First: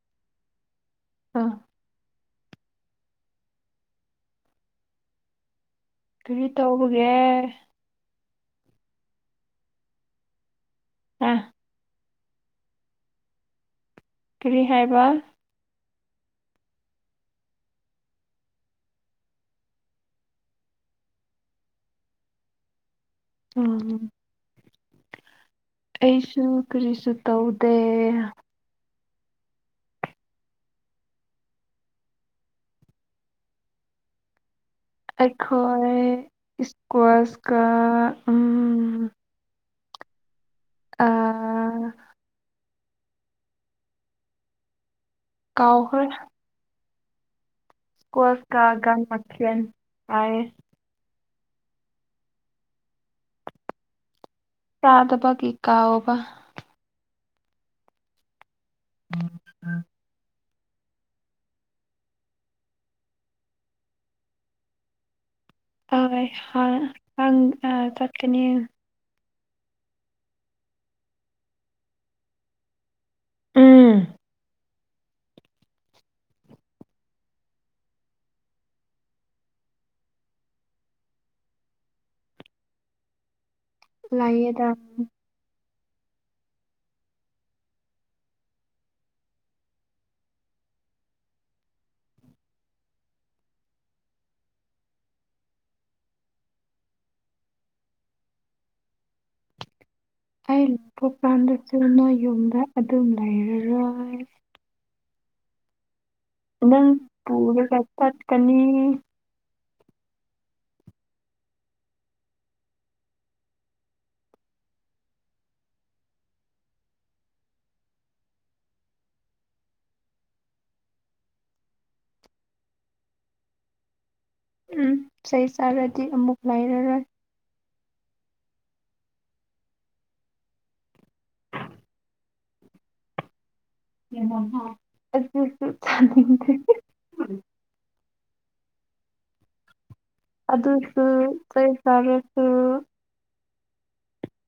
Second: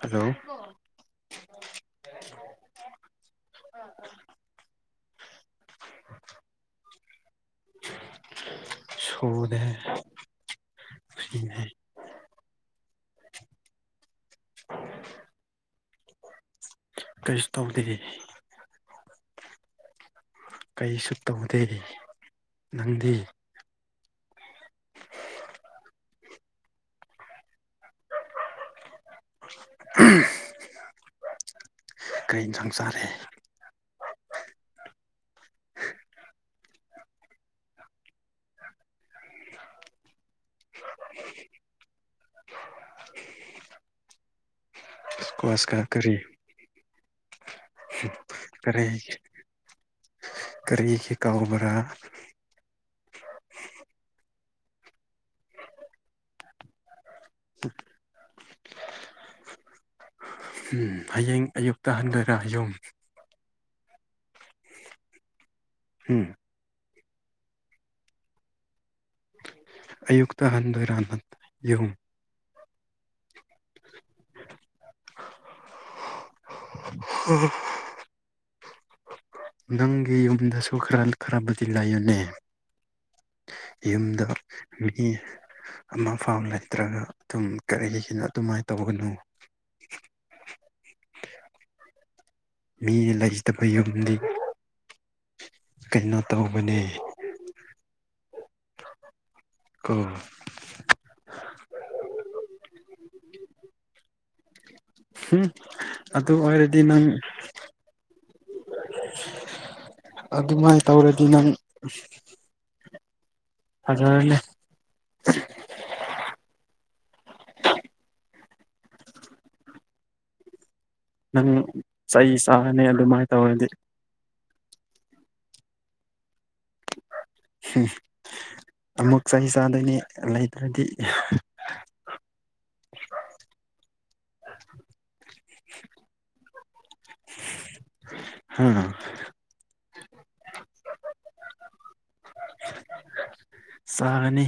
hello ꯑ ꯀꯔꯤ ꯇꯧꯕꯒꯦ ꯁꯨꯗꯦ ꯑ ꯐꯅꯦ ꯀꯔꯤ ꯍꯥꯏꯕ ꯀꯔꯤꯁꯨ ꯇꯧꯗꯦ ꯀꯩꯁꯨ ꯇꯧꯗꯦ ꯅꯪꯗꯤ ꯎꯝ ꯑꯩꯁꯨ ꯀꯔꯤꯁꯨ ꯇꯧꯗꯦ ꯎ ꯀꯔꯤ ꯌꯦꯟꯁꯥꯡ ꯆꯥꯔꯦ ꯑꯩꯈꯣꯏ ꯏꯁꯀ꯭ꯋꯥꯁꯀ ꯎ ꯑꯥ ꯀ꯭ꯋꯥꯁ ꯀꯌꯥ ꯀꯥꯎꯈ꯭ꯔꯦ ꯀꯔꯤ ꯀꯣꯁ ꯀꯔꯤ ꯀꯥꯒꯟ ꯃꯟ ꯍꯥꯏ ꯀꯥꯎꯕꯔꯥ ꯌꯥꯗꯕ ꯀꯀꯥ ꯑꯣꯕ ꯎꯝ ꯎꯝ ꯍꯌꯦꯡ ꯑꯌꯨꯛꯇ ꯍꯟꯕꯔꯥ ꯌꯨꯝ ꯎꯝ ꯑꯣꯏꯪ ꯑ ꯆꯠꯇꯅꯤ ꯑꯌꯨꯛꯇ ꯍꯟꯗꯨ ꯔꯥꯟꯍꯠ ꯌꯦꯍꯨꯝ ꯎꯝ ꯎꯝ ꯅꯪꯒꯤ ꯌꯨꯝꯗꯁꯨ ꯈꯔ ꯈꯔꯕꯨꯗꯤ ꯂꯩꯥꯏꯌꯨꯅꯦ ꯌꯨꯝꯗ ꯂꯩꯌꯦꯗ ꯃꯤ ꯑꯃ ꯐꯥꯎ ꯂꯩꯇ꯭ꯔꯒ ꯑꯗꯨꯝ ꯀꯔꯤꯒꯤꯒꯤꯅꯣ ꯑꯗꯨꯃꯥꯏꯅ ꯇꯧꯒꯅꯨ ꯃꯤꯅ ꯂꯩꯇꯕ ꯌꯨꯝꯗꯤ ꯀꯩꯅꯣ ꯇꯧꯕꯅꯤ ꯀꯣ ꯑꯩ ꯄꯣꯛꯀꯗ ꯆꯨꯅ ꯌꯨꯝꯗ ꯑꯗꯨꯝ ꯂꯩꯔꯔꯣꯏ ꯎꯝ ꯅꯪ ꯄꯨꯔ ꯆ ꯀꯅꯤ ꯑꯗꯨꯃꯥꯏꯅ ꯇꯧꯔꯗꯤ ꯅꯪ ꯑꯗꯂꯦ ꯅꯪ ꯆꯩ ꯆꯥꯅꯤ ꯑꯗꯨꯃꯥꯏꯅ ꯇꯧꯔꯗꯤ ꯎꯝ ꯏꯁꯩ ꯆꯥꯔꯗꯤ ꯑꯃꯨꯛ ꯂꯩꯔꯔꯣꯏ ꯎꯝ ꯑꯃꯨꯛ ꯆꯍꯤ ꯆꯥꯗꯣꯏꯅꯤ ꯂꯩꯇ꯭ꯔꯗꯤ ꯑꯗꯨꯖꯨ ꯆꯅꯤꯡꯗꯦ ꯑꯥ ꯑꯗꯨꯁꯨ ꯆꯩ ꯆꯔꯥꯁꯨ ꯆꯥꯒꯅꯤ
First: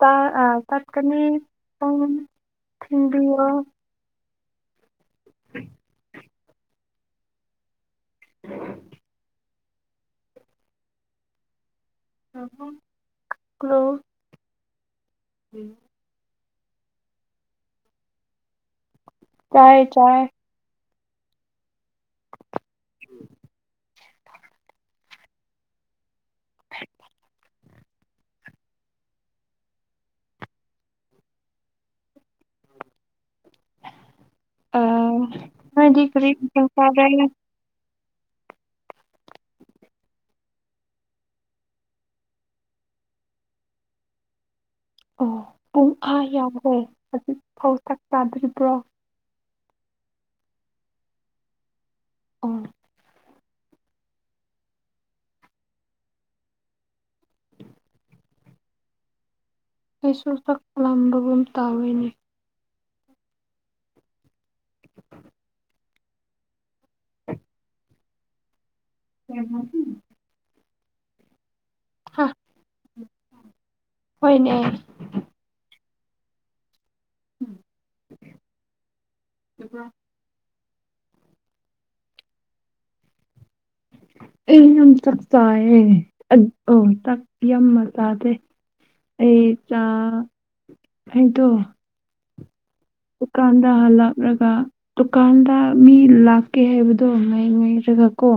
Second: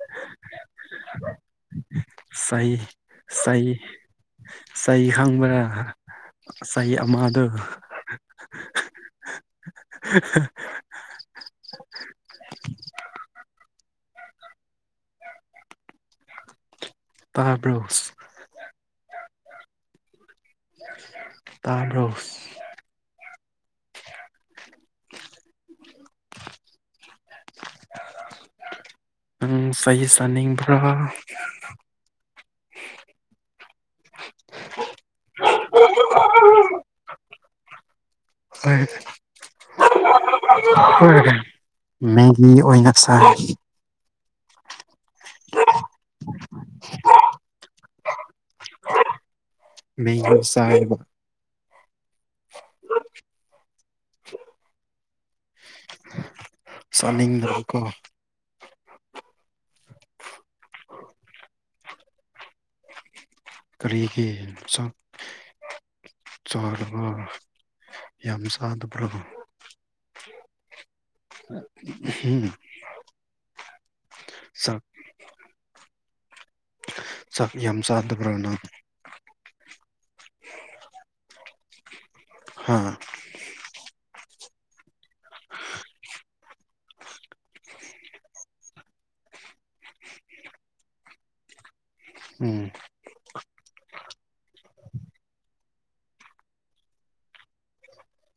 ꯇ ꯑ ꯇꯥꯛꯀꯅꯤ ꯆꯩ ꯊꯤꯟꯗꯤꯑꯣ ꯆꯩ ꯆꯩ ꯈꯪꯕ꯭ꯔꯥ ꯆꯩ ꯑꯃꯗꯨ [unintelligible] ꯍꯜꯂꯣ ꯎꯝ ꯇꯥꯕ꯭ꯔꯣꯁ ꯇꯥꯏꯌꯦ ꯇꯥꯏꯌꯦ ꯇꯥꯁ [unintelligible] ꯎꯪ ꯆꯩ ꯆꯅꯤꯡꯕ꯭ꯔꯥ ꯑꯧ ꯃꯣꯏꯗꯤ ꯀꯔꯤ [unintelligible] [unintelligible] ꯍꯣꯏ ꯃꯦꯒꯤ ꯅꯣꯏꯅ ꯆꯥꯔꯦ ꯑꯣ ꯄꯨꯡ ꯑꯥ ꯌꯥꯎꯈꯦ ꯍꯧꯖꯤꯛ ꯐꯥꯎ ꯆꯥꯛ ꯆꯥꯗ꯭ꯔꯤꯕ꯭ꯔꯣ ꯃꯦꯒꯤ ꯆꯥꯏꯕ ꯑꯣ [unintelligible] ꯆꯅꯤꯡꯗꯔꯀꯣ ꯑꯩꯁ ꯆꯥꯛ ꯂꯥꯝꯕꯒꯨꯝ ꯇꯧꯋꯦꯅꯦ ꯀꯔꯤꯒꯤ ꯆꯥꯛ ꯆꯥꯗꯕ ꯌꯥꯝ ꯎꯝ ꯎꯝ ꯍꯣꯏꯅꯦ ꯆꯥꯛ ꯌꯥꯝ ꯆꯥꯗꯕ꯭ꯔ ꯅꯪ ꯍꯥꯥ ꯑꯩ ꯌꯥꯝ ꯆꯥꯏꯌꯦ ꯑꯧ ꯆꯥꯛ ꯌꯥꯝ ꯆꯥꯗꯦ ꯑꯩ ꯆꯥꯛ ꯑꯗꯣ ꯎꯝ ꯗꯨꯀꯥꯟꯗ ꯍꯥꯜꯂꯛꯂꯒ ꯗꯨꯀꯥꯟꯗ ꯃꯤ ꯂꯥꯛꯀꯦ ꯍꯥꯏꯕꯗꯣ ꯉꯥꯏꯔꯒ ꯀꯣ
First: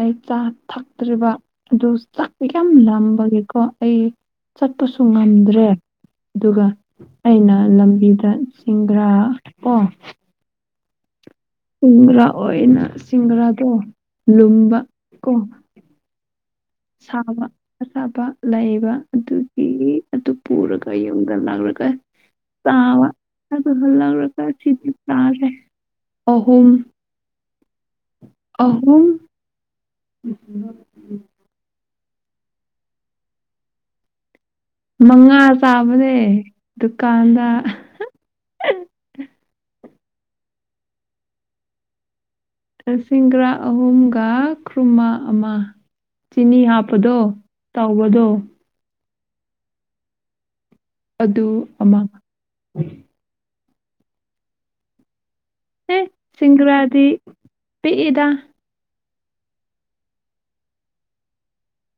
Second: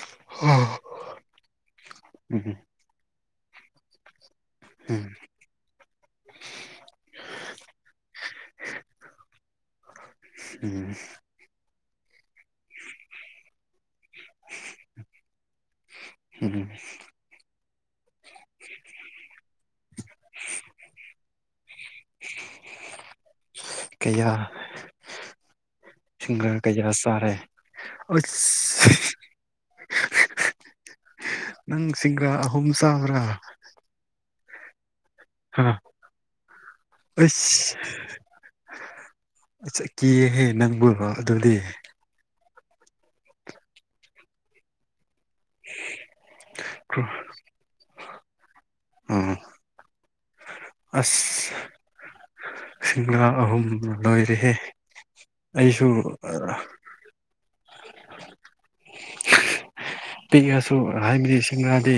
ꯑꯩ ꯆꯥ ꯎꯝ ꯊꯛꯇ꯭ꯔꯤꯕ ꯑꯗꯨ ꯆꯥꯛꯄ ꯌꯥꯝ ꯂꯝꯕꯒꯤꯀꯣ ꯑꯩ ꯎꯝ ꯆꯠꯄꯁꯨ ꯉꯝꯗ꯭ꯔꯦ ꯑꯗꯨꯒ ꯑꯩꯅ ꯂꯝꯕꯤꯗ ꯑ ꯑꯣ ꯎꯝ ꯁꯤꯡꯒꯔꯥ ꯑꯣꯏꯅ ꯁꯤꯡꯒꯔꯥꯗꯣ ꯂꯨꯝꯕ ꯀꯣ ꯎꯝ ꯁꯥꯕ ꯑꯁꯥꯕ ꯂꯩꯕ ꯑꯗꯨꯒꯤ ꯑꯗꯨ ꯄꯨꯔꯒ ꯌꯨꯝꯗ ꯂꯥꯛꯂꯒ ꯇꯥꯕ ꯑꯗꯨ ꯍꯜꯂꯛꯂꯀ ꯁꯤꯗꯤ ꯇꯥꯔꯦ ꯁꯤꯁꯤꯡꯔ ꯀꯩꯀꯥ ꯆꯥꯔꯦ ꯑꯍꯨꯝ [unintelligible] ꯁꯤꯁꯤꯡꯒ꯭ꯔ ꯑꯍꯨꯝ ꯁ꯭ꯔ ꯃꯉꯥ ꯆꯥꯕꯅꯦ ꯗꯨꯀꯥꯟꯗ ꯀꯤꯌꯦꯦꯍꯦ ꯅꯪꯕꯨ ꯑꯗꯨꯗꯤ ꯁꯤꯡꯒ꯭ꯔ ꯑꯍꯨꯝꯒ ꯈꯨꯔꯃꯥ ꯑꯃ ꯆꯤꯅꯤ ꯍꯥꯞꯄꯗꯣ ꯇꯧꯕꯗꯣ ꯎꯝ ꯑꯗꯨ ꯑꯁ ꯑꯃ ꯁꯤꯡꯥ ꯑꯍꯨꯝ ꯂꯣꯏꯔꯍꯦ ꯑꯩꯁꯨ ꯄꯤꯗ ꯄꯤꯛꯑꯁꯨ ꯍꯥꯏꯕꯗꯤꯁꯤꯡꯅꯗꯤ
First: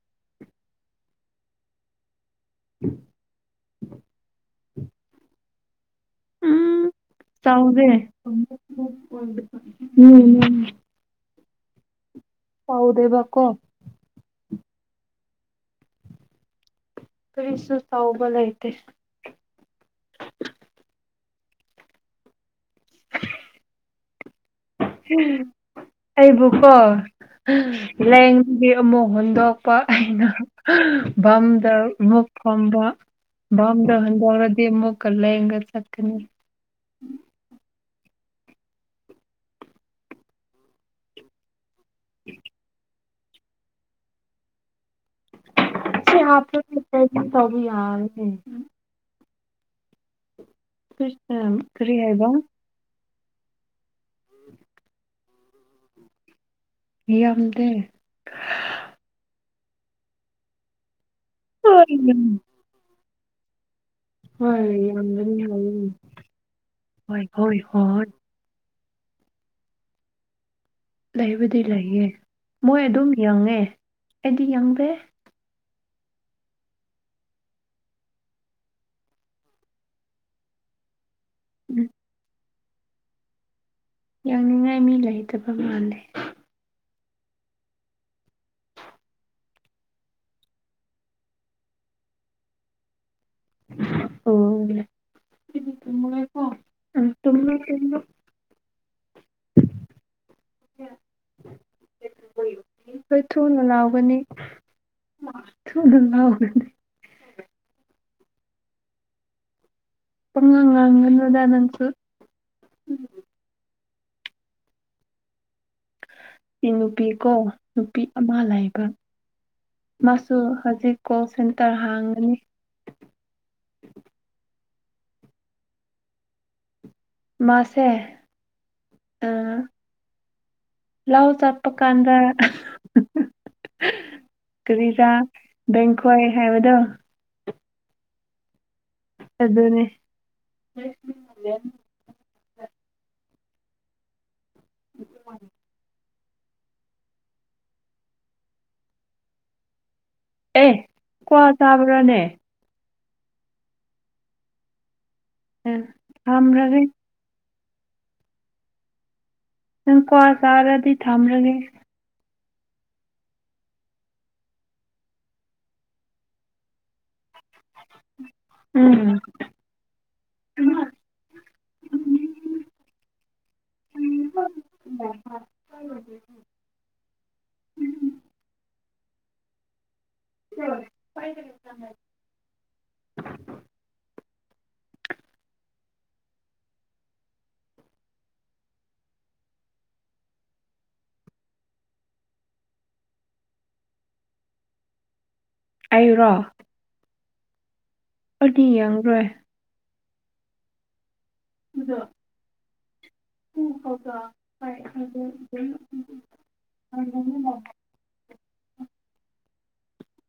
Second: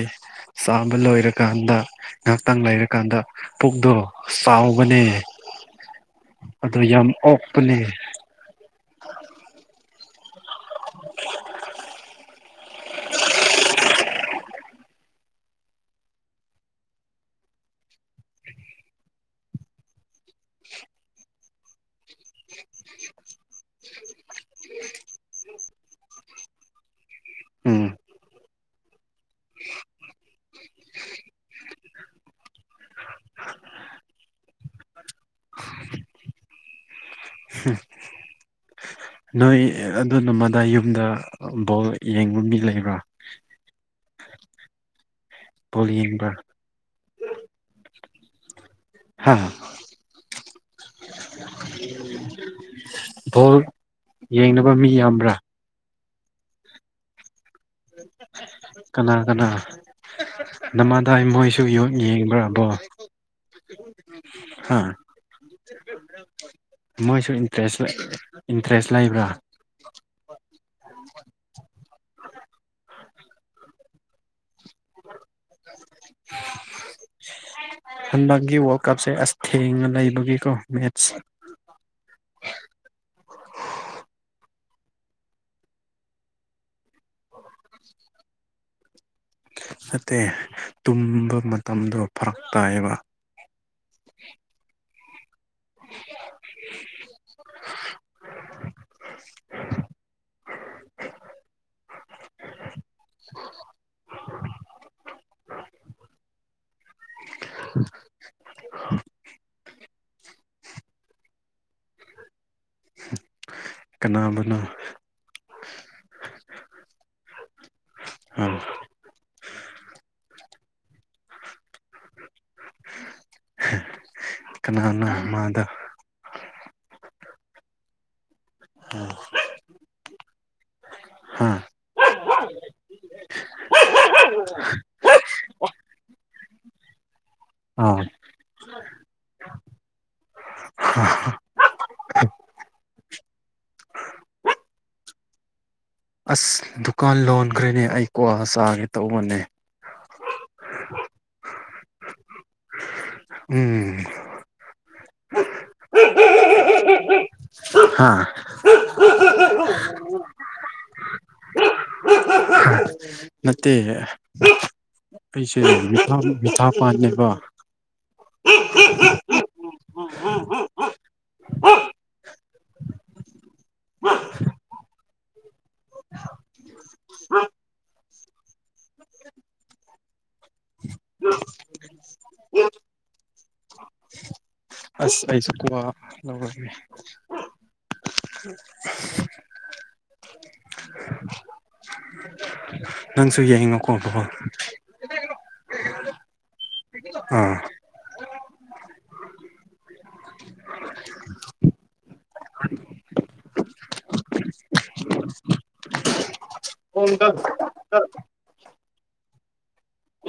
ꯆꯥꯕ ꯂꯣꯏꯔꯀꯥꯟꯗ ꯉꯥꯏꯍꯥꯛꯇꯪ ꯂꯩꯔꯀꯥꯟꯗ ꯄꯨꯛꯗꯣ ꯆꯥꯎꯕꯅꯦ ꯑꯗꯨ ꯌꯥꯝ ꯑꯣꯛꯄꯅꯦ ꯆꯥꯎꯗꯦ ꯎꯝ ꯎꯝ [inaudible] ꯐꯥꯎꯗꯦꯕꯥ ꯀꯣ ꯇꯔꯤ ꯁꯁ ꯎꯕ ꯂꯥꯏꯇꯦ [inaudible] ꯑꯩꯕꯨꯀꯣ ꯎꯝ ꯂꯦꯡꯒꯤ ꯑꯃꯨꯛ ꯍꯨꯟꯗꯣꯛꯄꯥ ꯑꯩꯅ ꯕꯝꯗꯥ ꯑꯃꯨꯛ ꯐꯝꯕ ꯝꯗ ꯍꯟꯖꯔꯗꯤꯃꯣ ꯀꯜꯂ ꯍꯒ ꯆꯀꯅꯤ ꯎ ꯅꯣꯏ ꯑꯗꯨ ꯅꯃꯗꯥ ꯌꯨꯝꯗ ꯕꯣꯜ ꯌꯦꯡꯕ ꯃꯤ ꯂꯩꯕ꯭ꯔꯥ ꯄꯣꯂꯤ ꯌꯦꯡꯕ ꯇ ꯌꯥꯔꯦ ꯍꯥ ꯀꯔꯤ ꯍꯥꯏꯕ ꯕꯣꯜ ꯌꯥꯝꯗꯦ ꯍꯣꯏ ꯀꯅꯥ ꯍꯥ ꯌꯥꯝꯒꯅꯤ ꯍꯥꯏꯌꯦ ꯍꯣꯏ ꯃꯣꯏꯁꯨ ꯍꯣꯏ ꯏꯇ꯭ꯔꯦꯁ ꯍꯣꯏ ꯗ꯭ꯔꯦꯁ ꯂꯩꯕ꯭ꯔꯥ ꯂꯩꯕꯨꯗꯤ ꯂꯩꯌꯦ ꯃꯣꯏ ꯑꯗꯨꯝ ꯌꯦꯡꯉꯦ ꯑꯩꯗꯤ ꯌꯥꯡꯗꯦ [inaudible] ꯍꯟꯗꯛꯀꯤ ꯋꯥꯔꯜ ꯀꯞꯁꯦ ꯑꯁ ꯊꯦꯡꯅ ꯂꯩꯕꯒꯤꯀꯣ ꯃꯦꯠꯁ ꯎꯝ ꯌꯥꯡꯅꯤꯡꯉꯥꯏ ꯃꯤ ꯂꯩꯇꯕ ꯃꯥꯜꯂꯦ ꯅꯠꯇꯦ ꯇꯨꯝꯕ ꯃꯇꯝꯗꯣ ꯐꯔꯛ ꯇꯥꯏꯌꯦꯕ ꯑꯣ ꯇꯦ ꯀꯣ ꯇꯣ [inaudible] ꯍꯈꯣꯏ ꯊꯨꯅ ꯂꯥꯎꯒꯅꯤ ꯃꯥ ꯊꯅ ꯂꯒꯅꯤ [inaudible] ꯄꯉ ꯉꯥꯡꯗꯥꯅꯁꯨ ꯀꯅꯥꯕꯨꯅ ꯏ ꯅꯨꯄꯤꯀꯣ ꯅꯨꯄꯤ ꯑꯃ ꯑꯥ ꯂꯩꯕ ꯃꯥꯁꯨ ꯍꯧꯖꯤꯛ ꯀꯣꯜ ꯁꯦꯟꯇꯔ ꯍꯥꯡꯒꯅꯤ ꯀꯅꯥꯅꯣ ꯃꯥꯗ ꯃꯥꯁꯦ ꯑ ꯂꯎ ꯍꯥ ꯆꯠꯄ ꯀꯥꯟꯗ꯭ꯔ ꯀꯔꯤꯗꯥꯥ ꯕꯦꯡꯀꯣꯋꯥꯏ ꯍꯥꯏꯕꯗꯣ ꯑꯥ ꯑꯗꯨ ꯑꯗꯨꯅꯦ ꯑꯥ ꯎ ꯗꯨꯀꯥꯟ ꯂꯣꯟꯈ꯭ꯔꯦꯅꯦ ꯑꯩ ꯀ꯭ꯋꯥ ꯆꯥꯒꯦ ꯇꯧꯕꯅꯦ ꯑꯦ ꯀꯋꯥ ꯆꯥꯕ꯭ꯔꯥꯅꯦ ꯎꯝ ꯑꯔ ꯍꯥ ꯅꯪ ꯀ꯭ꯋꯥ ꯆꯥꯔꯗꯤ ꯊꯝꯂꯒꯦ ꯅꯠꯇꯦ ꯑꯩꯁꯦ ꯃꯤꯥ ꯃꯤꯊꯥ ꯄꯥꯟꯅꯦꯕ ꯎꯝ ꯑ ꯎꯝ ꯑ ꯎ ꯑꯁ ꯑꯩꯁꯨ ꯀꯋꯥ ꯂꯧꯔꯒꯦ ꯅꯪꯁꯨ ꯌꯦꯡꯅꯤꯡꯉꯣꯀꯣ ꯕꯥꯜ ꯑꯩꯔꯣ ꯑꯥ ꯑꯗꯨꯗꯤ ꯌꯦꯡꯔꯣꯏ ꯑꯗ ꯍ ꯍꯒ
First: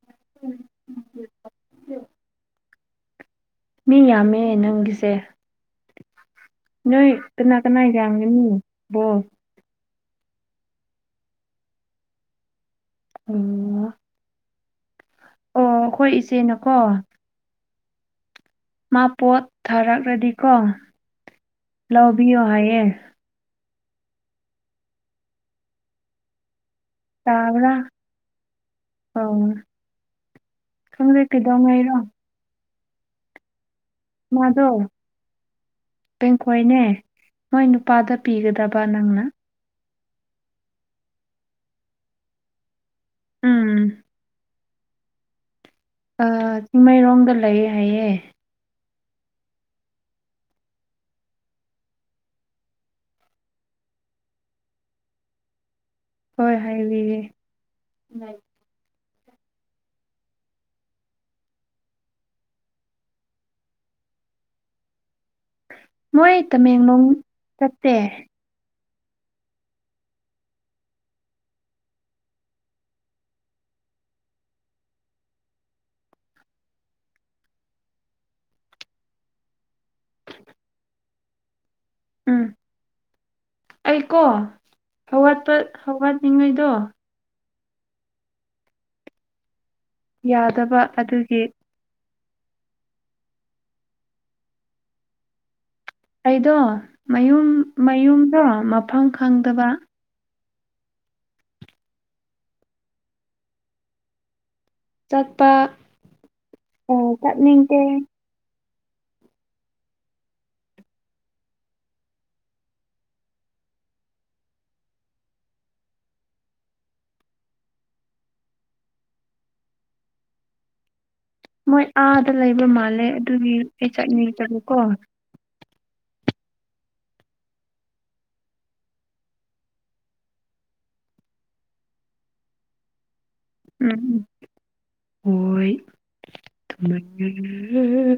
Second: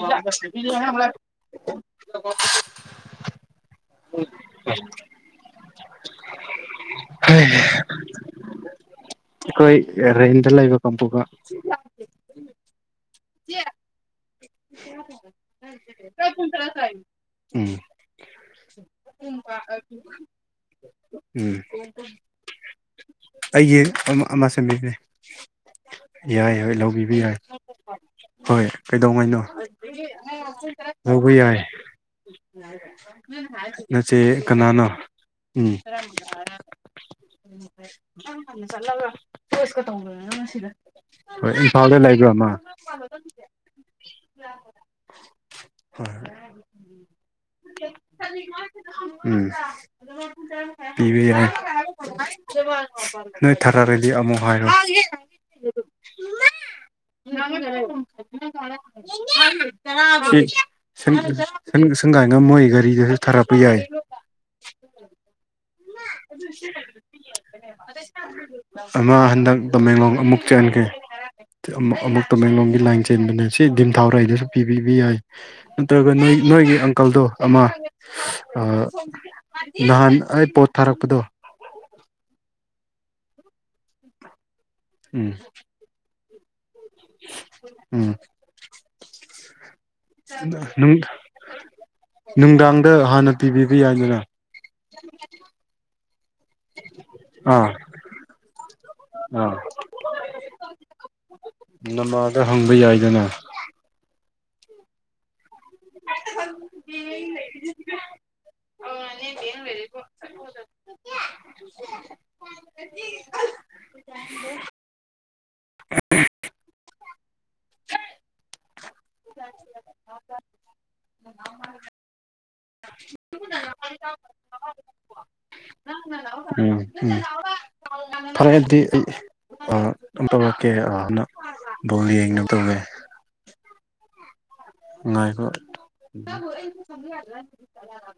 [inaudible] ꯃꯤ ꯌꯥꯝꯃꯦ ꯅꯪꯒꯤꯁꯦ ꯅ ꯀꯅꯥ ꯀꯅꯥ ꯀꯒꯅꯤ ꯣꯁ ꯑꯩꯈꯣꯏ ꯔꯦꯟꯗ ꯂꯩꯕ ꯀꯥꯡꯝꯕꯨꯒ ꯑꯣꯝ ꯑꯣ ꯑꯩꯈꯣꯏ ꯏꯆꯦꯅꯀꯣ ꯎꯝ ꯃꯥ ꯄꯣꯠ ꯊꯥꯔꯛꯂꯗꯤꯀꯣ ꯎꯝ ꯕꯤ ꯋꯥ ꯍꯥꯏꯌꯦ ꯑꯩꯒꯤ ꯑꯃ ꯁꯦꯝꯕꯤꯕꯅꯦ ꯌꯥꯣꯏ ꯌꯥ ꯂꯧ ꯌꯥ ꯇꯥꯕ꯭ꯔꯥ ꯍꯣꯏ ꯑꯣ ꯀꯩꯗꯧꯉꯩꯅꯣ ꯈꯪꯗꯦ ꯍꯕꯨ ꯌꯥꯏ ꯀꯩꯗꯧꯉꯩꯔꯣ ꯅꯆꯦ ꯃꯥꯗꯣ ꯀꯅꯥꯅꯣ ꯎꯝ ꯇꯦꯡꯈꯣꯏꯅꯦ ꯃꯣꯏ ꯅꯨꯄꯥꯗ ꯄꯤꯒꯗꯕ ꯅꯪꯅ ꯍꯣꯏ ꯏꯝꯐꯥꯎꯗ ꯂꯩꯥꯛꯕ꯭ꯔ ꯑꯃ ꯎꯝ ꯍꯣꯏ ꯆꯤꯡꯃꯩꯔꯣꯡꯗ ꯂꯩ ꯍꯥꯏꯌꯦ ꯕ ꯌꯥ ꯅꯣꯏ ꯊꯔꯥꯔꯦꯗꯤ ꯑꯃꯣ ꯍꯥꯏꯔꯣ ꯍꯣꯏ ꯍꯥꯏꯕꯤꯌꯦ ꯁꯪꯒꯥꯏ ꯉꯝ ꯃꯣꯏ ꯒꯥꯔꯤꯗꯁꯨ ꯊꯥꯔꯛꯄ ꯌꯥꯏ [inaudible] ꯃꯣꯏ ꯇꯃꯦꯡꯂꯣꯡ ꯆꯠꯇꯦ ꯑꯃ ꯍꯟꯗꯛ ꯇꯃꯦꯡꯂꯣꯡ ꯑꯃꯨꯛ ꯆꯦꯟꯈꯤ ꯑꯃꯨꯛ ꯇꯃꯦꯡꯂꯣꯡꯒꯤ ꯂꯥꯏꯟ ꯆꯦꯟꯕꯅꯦ ꯁꯤ ꯗꯤꯝꯊꯥꯎꯔꯥꯏꯗꯁꯨ ꯄꯤꯕꯤꯕ ꯌꯥꯏ ꯅꯠꯇ꯭ꯔꯒ ꯅꯣꯏ ꯅꯣꯏꯒꯤ ꯑꯪꯀꯜꯗꯣ ꯑꯃ ꯅꯍꯥꯟ ꯑꯩ ꯄꯣꯠ ꯊꯥꯔꯛ ꯗꯣ ꯎꯝ ꯎꯝ ꯑꯩꯀꯣꯋꯥꯠꯄ ꯍꯧꯋꯥꯠꯂꯤꯉꯩꯗꯣ ꯎꯝ ꯌꯥꯗꯕ ꯑꯗꯨꯒꯤ ꯅꯨꯡꯗꯥꯡꯗ ꯍꯥꯟꯅ ꯄꯤꯕꯤꯕ ꯌꯥꯏꯗꯅ ꯑꯩꯗꯣ ꯃꯌꯨꯝ ꯑꯥ ꯃꯌꯨꯝꯗꯣ ꯃꯐꯝ ꯑꯥ ꯈꯪꯗꯕ ꯅꯃꯥꯗ ꯍꯪꯕ ꯌꯥꯏꯗꯅ ꯆꯠꯄ ꯑꯥ ꯆꯠꯅꯤꯡꯇ‌ꯦ ꯑꯥ ꯅ‌ꯦ ꯕ‌ꯦꯡ ꯂꯩꯔꯤꯕꯨ ꯆ‍ꯦꯆ‍ꯦ ꯃꯣꯏ ꯑꯥꯗ ꯂꯩꯕ ꯃꯥꯜꯂꯦ ꯑꯗꯨꯒꯤ ꯑꯩ ꯆꯠꯅꯤꯡ ꯇꯥꯕꯀꯣ ꯎꯝ ꯎꯝ ꯐꯔꯦ ꯑꯗꯨꯗꯤ ꯑꯩ ꯑꯥ ꯑꯃꯨꯛ ꯇꯧꯔꯛꯀꯦꯑꯥꯅ ꯕꯣꯜ ꯌꯦꯡꯅꯕ ꯇꯧꯒꯦ ꯎꯝ ꯎꯝ ꯅꯨꯡꯉꯥꯏꯕ ꯍꯣꯏ ꯊꯝꯃꯒꯦ